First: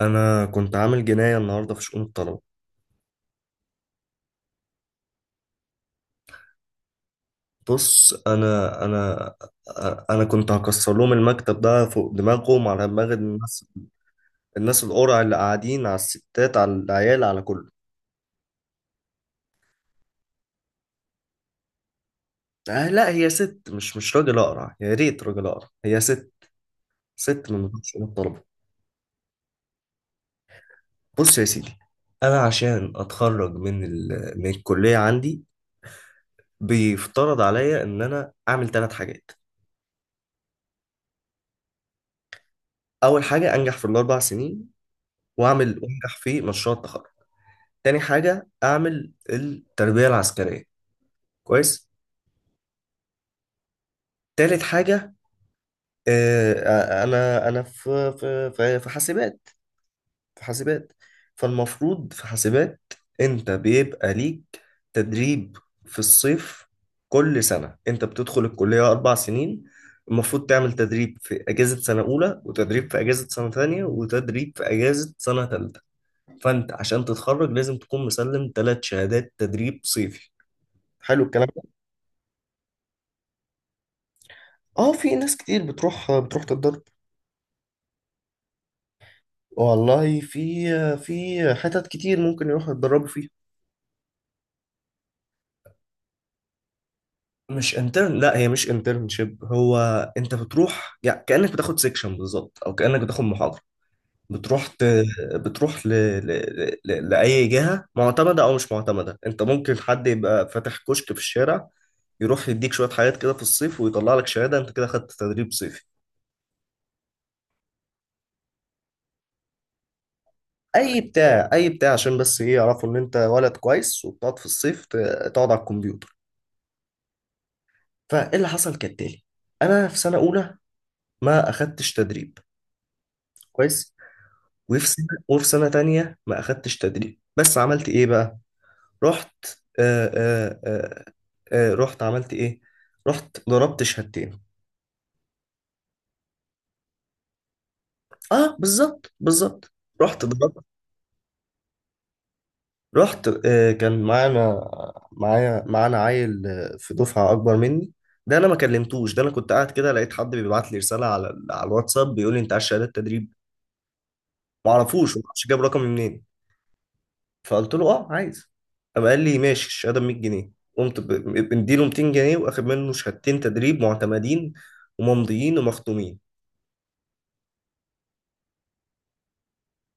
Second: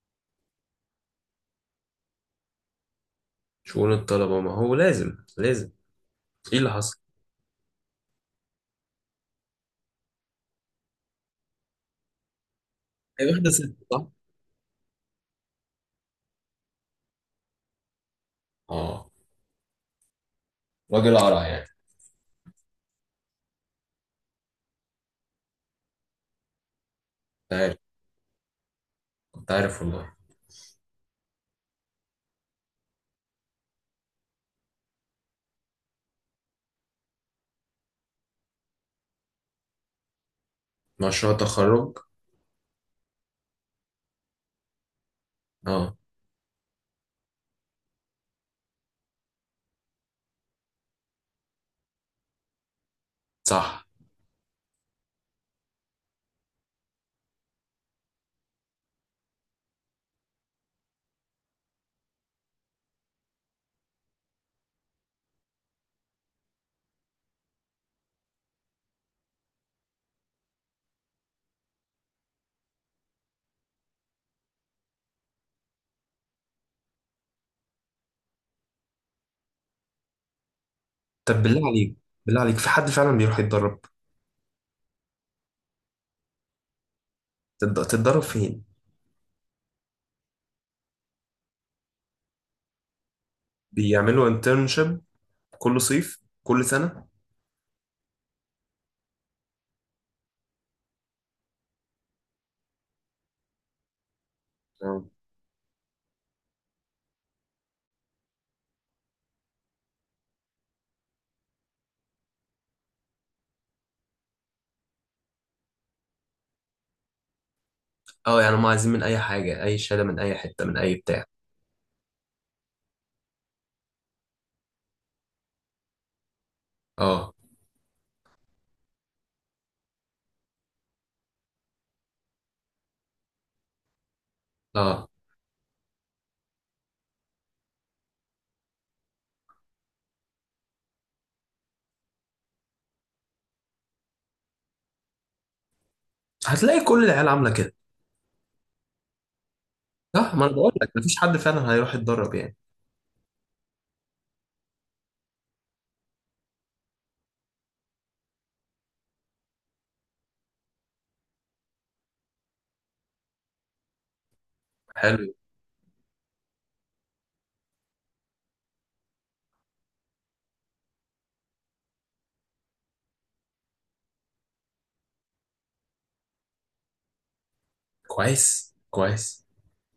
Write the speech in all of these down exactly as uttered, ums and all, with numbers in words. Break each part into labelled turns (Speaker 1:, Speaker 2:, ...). Speaker 1: انا كنت عامل جناية النهاردة في شؤون الطلبة.
Speaker 2: شؤون الطلبة، ما هو لازم لازم. ايه اللي حصل؟
Speaker 1: بص انا انا انا كنت هكسر لهم المكتب ده فوق دماغهم، على دماغ
Speaker 2: هي واخدة
Speaker 1: الناس،
Speaker 2: ست، صح؟
Speaker 1: الناس القرع اللي قاعدين على الستات، على العيال، على كله.
Speaker 2: اه. راجل قرع يعني.
Speaker 1: آه لا، هي ست، مش مش راجل اقرع، يا ريت راجل اقرع، هي ست، ست
Speaker 2: كنت
Speaker 1: من
Speaker 2: عارف،
Speaker 1: بتوع شؤون الطلبة.
Speaker 2: كنت عارف والله.
Speaker 1: بص يا سيدي، انا عشان اتخرج من ال... من الكلية عندي بيفترض عليا ان انا اعمل ثلاث حاجات.
Speaker 2: مشروع تخرج.
Speaker 1: اول حاجة انجح في الاربع سنين، واعمل
Speaker 2: اه.
Speaker 1: وانجح في مشروع التخرج. تاني حاجة أعمل التربية العسكرية، كويس.
Speaker 2: صح.
Speaker 1: تالت حاجة، آه، آه، أنا أنا في في في في حاسبات، في حاسبات، فالمفروض في حاسبات أنت بيبقى ليك تدريب في الصيف. كل سنة أنت بتدخل الكلية أربع سنين المفروض تعمل تدريب في أجازة سنة أولى، وتدريب في أجازة سنة تانية، وتدريب في أجازة سنة تالتة. فأنت عشان تتخرج لازم تكون مسلم تلات شهادات تدريب صيفي. حلو
Speaker 2: طب
Speaker 1: الكلام.
Speaker 2: بالله عليك، بالله عليك، في حد فعلا بيروح يتدرب؟
Speaker 1: اه، في ناس كتير بتروح بتروح تتدرب.
Speaker 2: تد- تتدرب فين؟
Speaker 1: والله في في حتت كتير ممكن يروحوا يتدربوا فيها.
Speaker 2: بيعملوا انترنشيب كل صيف، كل سنة.
Speaker 1: مش انترن، لا، هي مش انترنشيب، هو انت بتروح يعني كأنك بتاخد سيكشن بالظبط، او كأنك بتاخد محاضرة. بتروح ت...
Speaker 2: اه.
Speaker 1: بتروح ل... ل... ل... لأي جهة معتمدة او مش معتمدة، انت ممكن حد يبقى فاتح كشك في الشارع، يروح يديك شوية حاجات كده في الصيف ويطلع لك شهادة، انت كده خدت تدريب صيفي.
Speaker 2: اه، يعني هم عايزين من اي حاجة، اي شهادة، من اي حتة، من اي
Speaker 1: اي
Speaker 2: بتاع.
Speaker 1: بتاع اي بتاع، عشان بس ايه، يعرفوا ان انت ولد كويس وبتقعد في الصيف ت- تقعد على الكمبيوتر.
Speaker 2: اه
Speaker 1: فايه اللي حصل كالتالي، انا في سنه اولى ما اخدتش تدريب، كويس. وفي سنه
Speaker 2: اه.
Speaker 1: وفي سنه تانية ما اخدتش تدريب، بس عملت ايه بقى؟ رحت، آه آه آه آه رحت عملت ايه، رحت ضربت شهادتين.
Speaker 2: هتلاقي كل العيال عاملة كده.
Speaker 1: اه بالظبط بالظبط، رحت
Speaker 2: صح، ما انا
Speaker 1: ضربت،
Speaker 2: بقول لك مفيش حد فعلا هيروح يتدرب يعني.
Speaker 1: رحت. آه كان معانا، معايا معانا عيل، آه، في دفعه اكبر مني. ده انا ما كلمتوش، ده انا كنت قاعد كده لقيت حد بيبعت لي رساله على على الواتساب بيقول لي انت عايز شهاده تدريب. ما اعرفوش، ما
Speaker 2: حلو.
Speaker 1: اعرفش جاب رقمي منين. فقلت له اه عايز، قام قال لي ماشي الشهاده ب مية جنيه، قمت ب- مديله ميتين جنيه، واخد منه شهادتين تدريب معتمدين، وممضيين ومختومين.
Speaker 2: كويس، كويس.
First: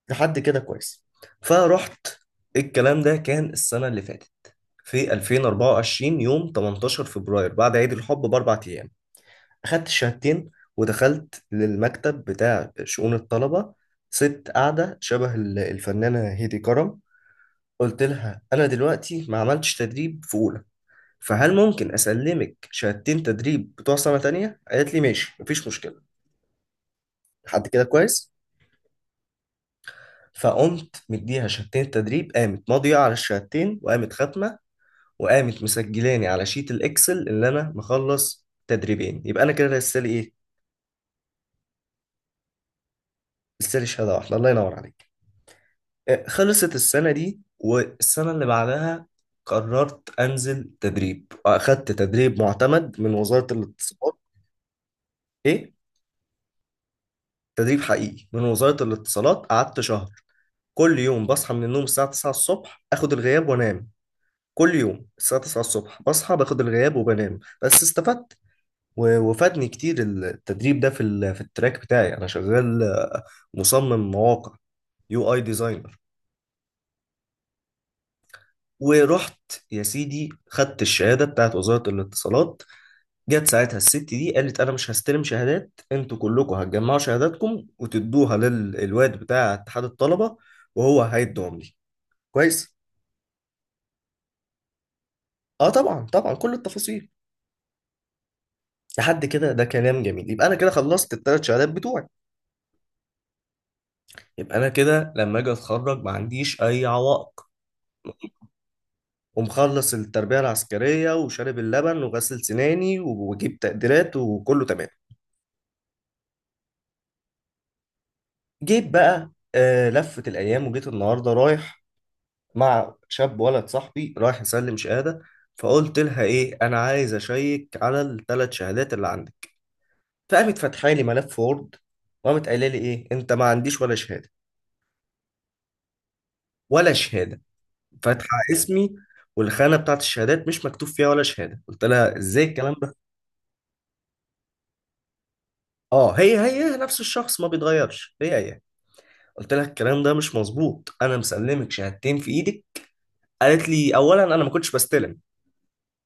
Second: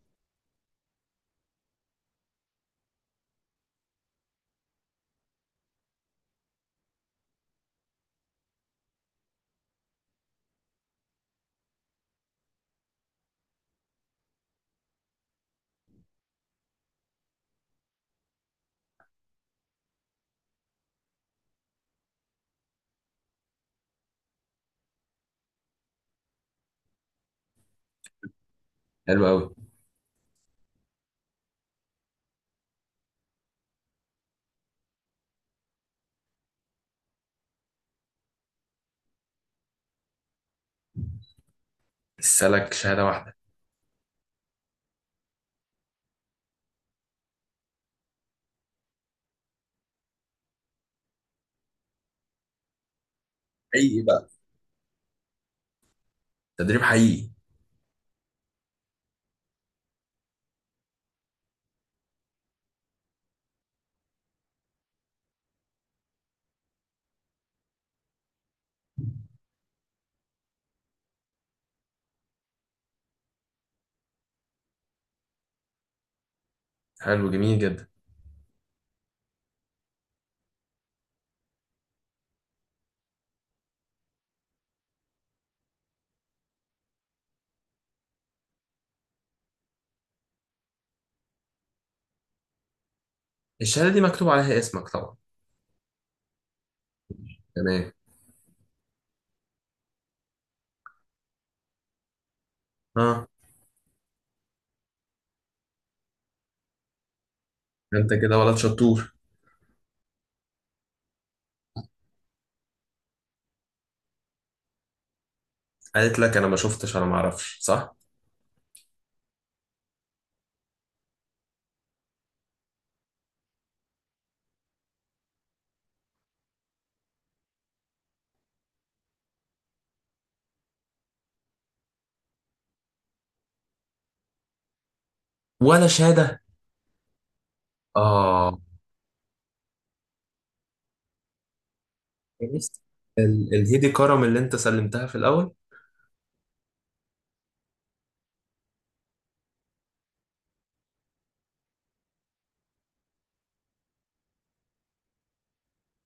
Speaker 1: لحد كده كويس، فرحت. الكلام ده كان السنه اللي فاتت، في ألفين وأربعة وعشرين يوم تمنتاشر فبراير، بعد عيد الحب باربع ايام، اخدت الشهادتين ودخلت للمكتب بتاع شؤون الطلبه. ست قاعده شبه ال- الفنانه هيدي كرم. قلت لها انا دلوقتي ما عملتش تدريب في اولى، فهل ممكن اسلمك شهادتين تدريب بتوع سنه تانية؟ قالت لي ماشي مفيش مشكله. لحد كده كويس.
Speaker 2: حلو قوي.
Speaker 1: فقمت مديها شهادتين تدريب، قامت ماضيه على الشهادتين وقامت ختمه، وقامت مسجلاني على شيت الاكسل اللي انا مخلص تدريبين، يبقى انا كده لسه لي ايه،
Speaker 2: السلك شهادة واحدة.
Speaker 1: لسه لي شهاده واحده. الله ينور عليك. آه، خلصت السنه دي، والسنه اللي بعدها قررت انزل تدريب، واخدت تدريب معتمد من وزاره
Speaker 2: حقيقي
Speaker 1: الاتصالات.
Speaker 2: بقى؟
Speaker 1: ايه،
Speaker 2: تدريب حقيقي؟
Speaker 1: تدريب حقيقي من وزاره الاتصالات، قعدت شهر. كل يوم بصحى من النوم الساعة تسعة الصبح، اخد الغياب وانام. كل يوم الساعة تسعة الصبح بصحى باخد الغياب وبنام، بس استفدت و- وفادني كتير التدريب ده في ال- في التراك بتاعي، انا شغال، آه، مصمم مواقع، يو اي ديزاينر.
Speaker 2: حلو، جميل جدا.
Speaker 1: ورحت يا سيدي خدت الشهادة بتاعت وزارة الاتصالات. جت ساعتها الست دي قالت انا مش هستلم شهادات، انتوا كلكم هتجمعوا شهاداتكم وتدوها للواد بتاع اتحاد الطلبة، وهو هيدوهم لي. كويس.
Speaker 2: الشهادة دي مكتوب عليها اسمك طبعا.
Speaker 1: اه طبعا طبعا، كل التفاصيل.
Speaker 2: تمام.
Speaker 1: لحد كده ده كلام جميل، يبقى انا كده خلصت الثلاث شهادات بتوعي.
Speaker 2: اه.
Speaker 1: يبقى انا كده لما اجي اتخرج ما عنديش اي عوائق،
Speaker 2: انت كده ولد شطور.
Speaker 1: ومخلص التربية العسكرية، وشارب اللبن، وغسل سناني، وجيب تقديرات، وكله تمام.
Speaker 2: قالت لك انا ما شفتش، انا ما اعرفش، صح؟
Speaker 1: جيت بقى، آه لفت الايام وجيت النهارده رايح مع شاب ولد صاحبي رايح يسلم شهادة. فقلت لها ايه، انا عايز اشيك على الثلاث شهادات اللي عندك. فقامت فاتحه لي ملف وورد، وقامت قايله لي ايه، انت ما عنديش ولا شهادة،
Speaker 2: ولا شهادة.
Speaker 1: ولا شهادة، فاتحه
Speaker 2: اه.
Speaker 1: اسمي والخانه بتاعت الشهادات مش مكتوب فيها ولا شهاده. قلت لها ازاي الكلام
Speaker 2: عرفت؟
Speaker 1: ده؟
Speaker 2: ال- الهيدي كرم اللي انت سلمتها في الاول؟
Speaker 1: اه، هي هي نفس الشخص ما بيتغيرش، هي هي. قلت لها الكلام ده مش مظبوط، انا مسلمك شهادتين في ايدك. قالت لي اولا انا ما كنتش بستلم.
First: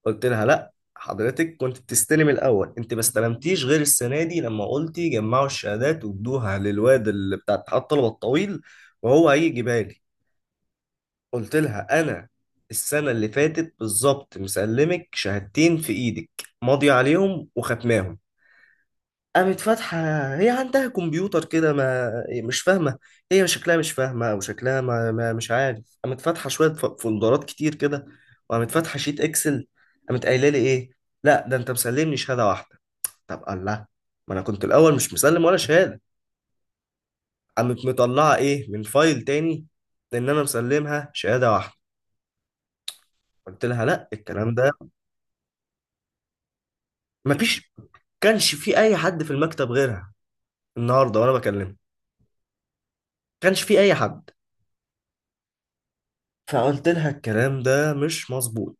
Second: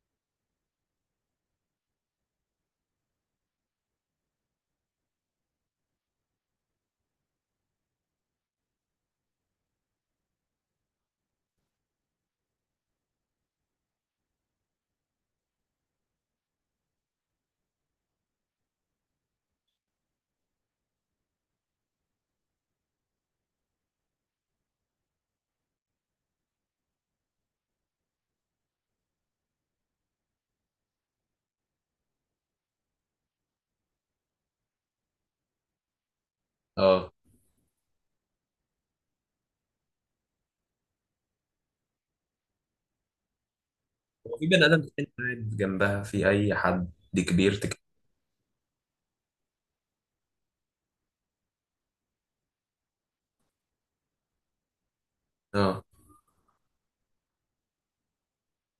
Speaker 1: قلت لها لا، حضرتك كنت بتستلم الاول، انت ما استلمتيش غير السنه دي، لما قلتي جمعوا الشهادات وادوها للواد اللي بتاع اتحاد الطلبه الطويل وهو هيجيبها لي. قلت لها انا السنه اللي فاتت بالظبط مسلمك شهادتين في ايدك، ماضي عليهم وختماهم. قامت فاتحه، هي عندها كمبيوتر كده، ما مش فاهمه، هي شكلها مش فاهمه، او شكلها ما... ما مش عارف، قامت فاتحه شويه ف- فولدرات كتير كده، وقامت فاتحه شيت اكسل، قامت قايله لي ايه، لا ده انت مسلمني شهاده واحده. طب الله، ما انا كنت الاول مش مسلم ولا شهاده.
Speaker 2: اه.
Speaker 1: قامت مطلعه ايه من فايل تاني، ان انا مسلمها شهاده واحده. قلت لها لا،
Speaker 2: هو في
Speaker 1: الكلام
Speaker 2: بني
Speaker 1: ده
Speaker 2: ادم تاني قاعد جنبها، في اي حد كبير
Speaker 1: مفيش،
Speaker 2: تك...
Speaker 1: كانش في اي حد في المكتب غيرها النهارده وانا بكلمها، كانش في اي حد.
Speaker 2: اه.
Speaker 1: فقلت لها الكلام ده مش مظبوط،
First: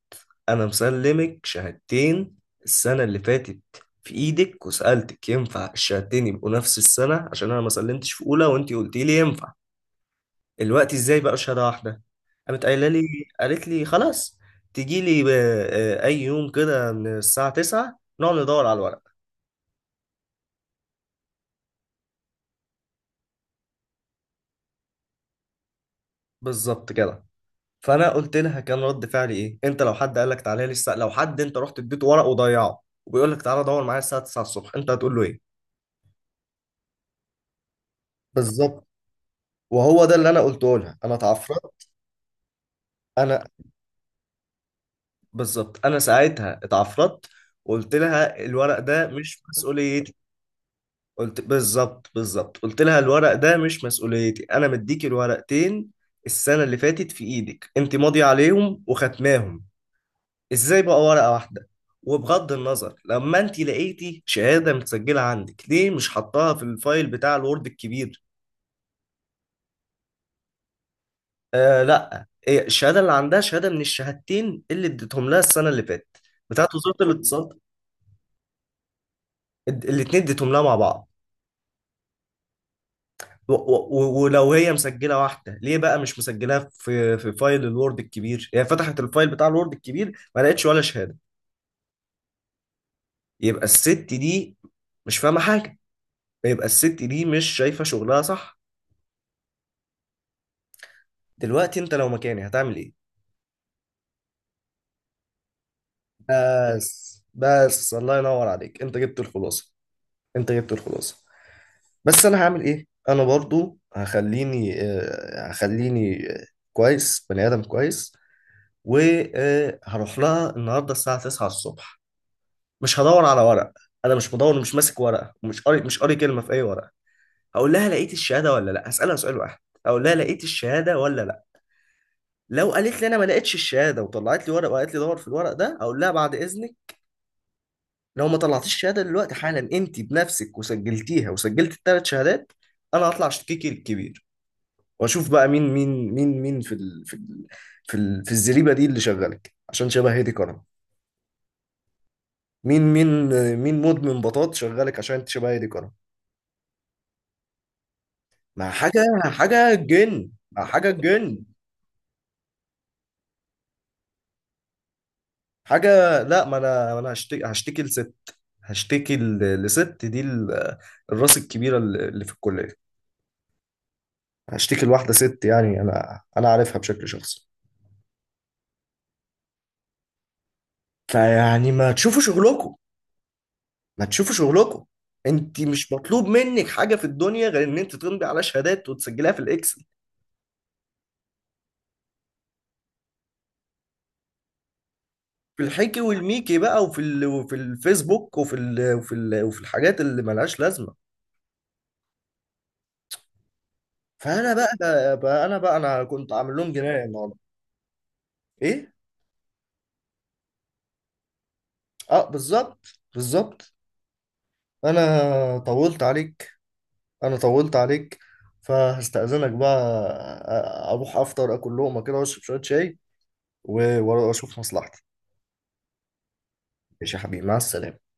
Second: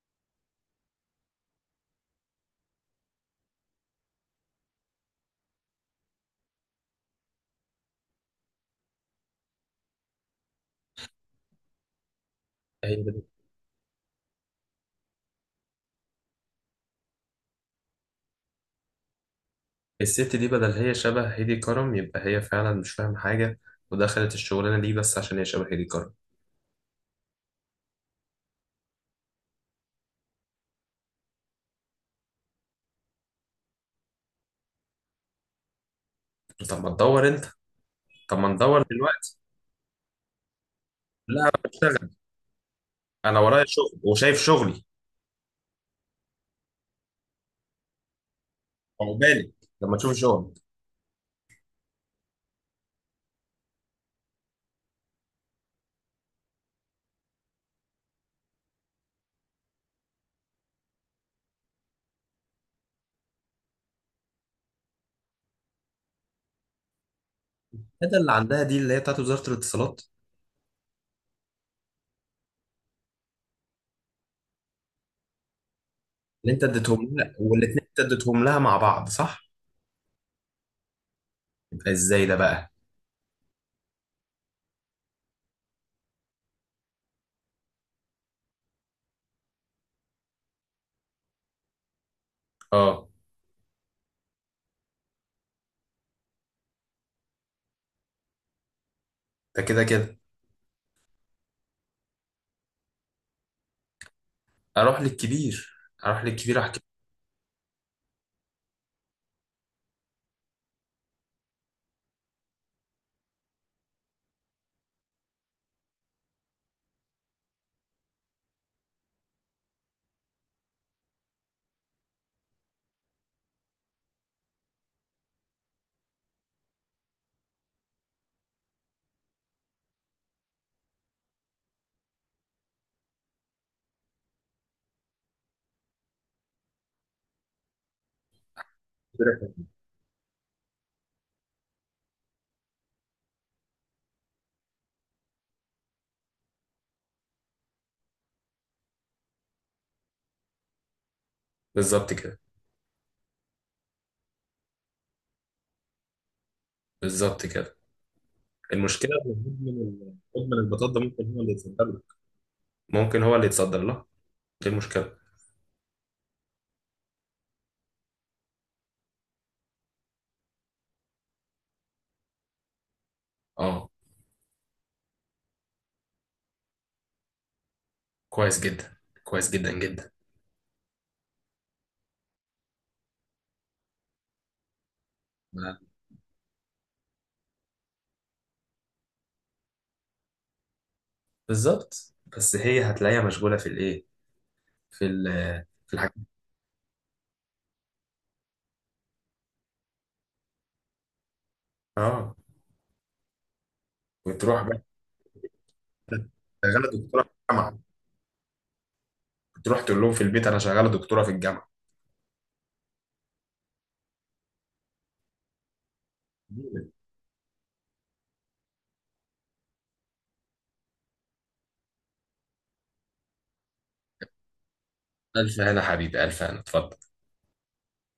Speaker 1: انا مسلمك شهادتين السنه اللي فاتت في ايدك، وسالتك ينفع الشهادتين يبقوا نفس السنه عشان انا ما سلمتش في اولى، وانت قلتي لي ينفع، الوقت ازاي بقى شهاده واحده؟ قامت قايله
Speaker 2: هي
Speaker 1: لي،
Speaker 2: بدل.
Speaker 1: قالت لي خلاص تجي لي اي يوم كده من الساعه تسعة نقعد ندور على الورق.
Speaker 2: الست دي بدل، هي شبه هيدي كرم، يبقى هي فعلا مش فاهمة حاجة. ودخلت الشغلانة دي بس عشان هي شبه هيدي كرم.
Speaker 1: بالظبط كده. فانا قلت لها كان رد فعلي ايه، انت لو حد قال لك تعالى لي الساعه، لو حد انت رحت اديته ورق وضيعه وبيقول لك تعالى دور معايا الساعه تسعة الصبح، انت هتقول له ايه؟
Speaker 2: طب ما تدور انت. طب ما ندور
Speaker 1: بالظبط،
Speaker 2: دلوقتي.
Speaker 1: وهو ده اللي انا قلته لها، انا
Speaker 2: لا انا
Speaker 1: اتعفرت،
Speaker 2: بشتغل. انا
Speaker 1: انا،
Speaker 2: ورايا شغل وشايف شغلي.
Speaker 1: بالظبط انا ساعتها اتعفرت، وقلت لها الورق ده مش
Speaker 2: عقبالي لما تشوف
Speaker 1: مسؤوليتي.
Speaker 2: شغل.
Speaker 1: قلت بالظبط بالظبط، قلت لها الورق ده مش مسؤوليتي، انا مديكي الورقتين السنه اللي فاتت في ايدك، انت ماضيه عليهم وختماهم، ازاي بقى ورقة واحدة؟ وبغض النظر، لما انت لقيتي شهادة متسجلة عندك، ليه مش حطاها في الفايل بتاع الوورد
Speaker 2: ده
Speaker 1: الكبير؟
Speaker 2: اللي عندها دي اللي هي بتاعت وزارة الاتصالات؟
Speaker 1: آه لا، إيه الشهادة اللي عندها، شهادة من الشهادتين اللي اديتهم لها السنة اللي فاتت،
Speaker 2: اللي انت
Speaker 1: بتاعت وزارة
Speaker 2: اديتهم لها،
Speaker 1: الاتصالات،
Speaker 2: والاتنين انت اديتهم لها مع بعض، صح؟
Speaker 1: اد- الاتنين اديتهم لها مع بعض.
Speaker 2: يبقى ازاي ده بقى؟
Speaker 1: و- و- و- ولو هي مسجلة واحدة، ليه بقى مش مسجلاها في في فايل الوورد الكبير؟ هي فتحت الفايل بتاع الوورد الكبير ما لقتش ولا شهادة.
Speaker 2: اه.
Speaker 1: يبقى الست دي مش فاهمة حاجة، يبقى الست دي مش شايفة شغلها صح.
Speaker 2: ده كده كده.
Speaker 1: دلوقتي انت لو مكاني هتعمل ايه؟
Speaker 2: اروح للكبير، اروح للكبير احكي
Speaker 1: بس بس، الله ينور عليك، انت جبت الخلاصه، انت جبت الخلاصه. بس انا هعمل ايه، انا برضو هخليني، آه، هخليني، آه، كويس، بني ادم كويس، وهروح لها النهارده الساعه تسعة الصبح. مش هدور على ورق، انا مش بدور، مش ماسك ورقه، ومش قاري، مش قاري كلمه في اي ورقه. هقول لها لقيت الشهاده ولا لا، هسالها سؤال واحد، اقول لها لقيت الشهاده ولا لا. لو قالت لي انا ما لقيتش الشهاده وطلعت لي ورق وقالت لي دور في الورق ده، اقول لها بعد اذنك، لو ما طلعتيش الشهاده
Speaker 2: له.
Speaker 1: دلوقتي
Speaker 2: كده.
Speaker 1: حالا انت بنفسك وسجلتيها وسجلت الثلاث شهادات، انا هطلع اشتكيكي الكبير. واشوف بقى مين مين، مين مين في ال في ال في, ال في الزريبه دي اللي شغالك عشان شبه هادي كرم،
Speaker 2: بالظبط كده.
Speaker 1: مين مين، مين مدمن بطاط شغالك عشان انت شبه هادي كرم.
Speaker 2: بالظبط كده.
Speaker 1: ما حاجه
Speaker 2: المشكلة إن مدمن
Speaker 1: حاجه
Speaker 2: ال-
Speaker 1: جن،
Speaker 2: مدمن
Speaker 1: ما حاجه
Speaker 2: البطاطا ممكن
Speaker 1: جن،
Speaker 2: هو اللي يتصدر له. ممكن هو اللي يتصدر لها. دي المشكلة.
Speaker 1: حاجه. لا، ما انا، ما انا هشتكي، هشتكي لست هشتكي ل- لست دي ال- الراس الكبيره اللي اللي في الكليه.
Speaker 2: اه.
Speaker 1: هشتكي لواحده ست، يعني انا انا عارفها بشكل شخصي.
Speaker 2: كويس جدا. كويس جدا جدا.
Speaker 1: فيعني ما تشوفوا شغلكم، ما تشوفوا شغلكم، انت مش مطلوب منك حاجه في الدنيا غير ان انت تمضي على شهادات وتسجليها في الاكسل.
Speaker 2: بالظبط، بس هي هتلاقيها مشغولة في الايه، في ال
Speaker 1: في
Speaker 2: في
Speaker 1: الحكي
Speaker 2: الحاجات.
Speaker 1: والميكي بقى، وفي ال... وفي الفيسبوك، وفي ال... وفي ال... وفي الحاجات اللي ملهاش لازمه.
Speaker 2: اه.
Speaker 1: فانا
Speaker 2: وتروح
Speaker 1: بقى,
Speaker 2: بقى
Speaker 1: بقى, بقى انا بقى انا كنت عامل لهم
Speaker 2: شغاله
Speaker 1: جنايه
Speaker 2: دكتوره في
Speaker 1: النهارده.
Speaker 2: الجامعه.
Speaker 1: ايه،
Speaker 2: تروح تقول لهم في البيت انا شغاله دكتوره في الجامعه.
Speaker 1: اه بالظبط بالظبط. انا طولت عليك، انا طولت عليك، فهستأذنك بقى، أ- اروح افطر اكل لقمه كده واشرب شويه شاي و- واشوف مصلحتي.
Speaker 2: الف هنا حبيبي، الف هنا، اتفضل.
Speaker 1: ماشي يا حبيبي، مع السلامه.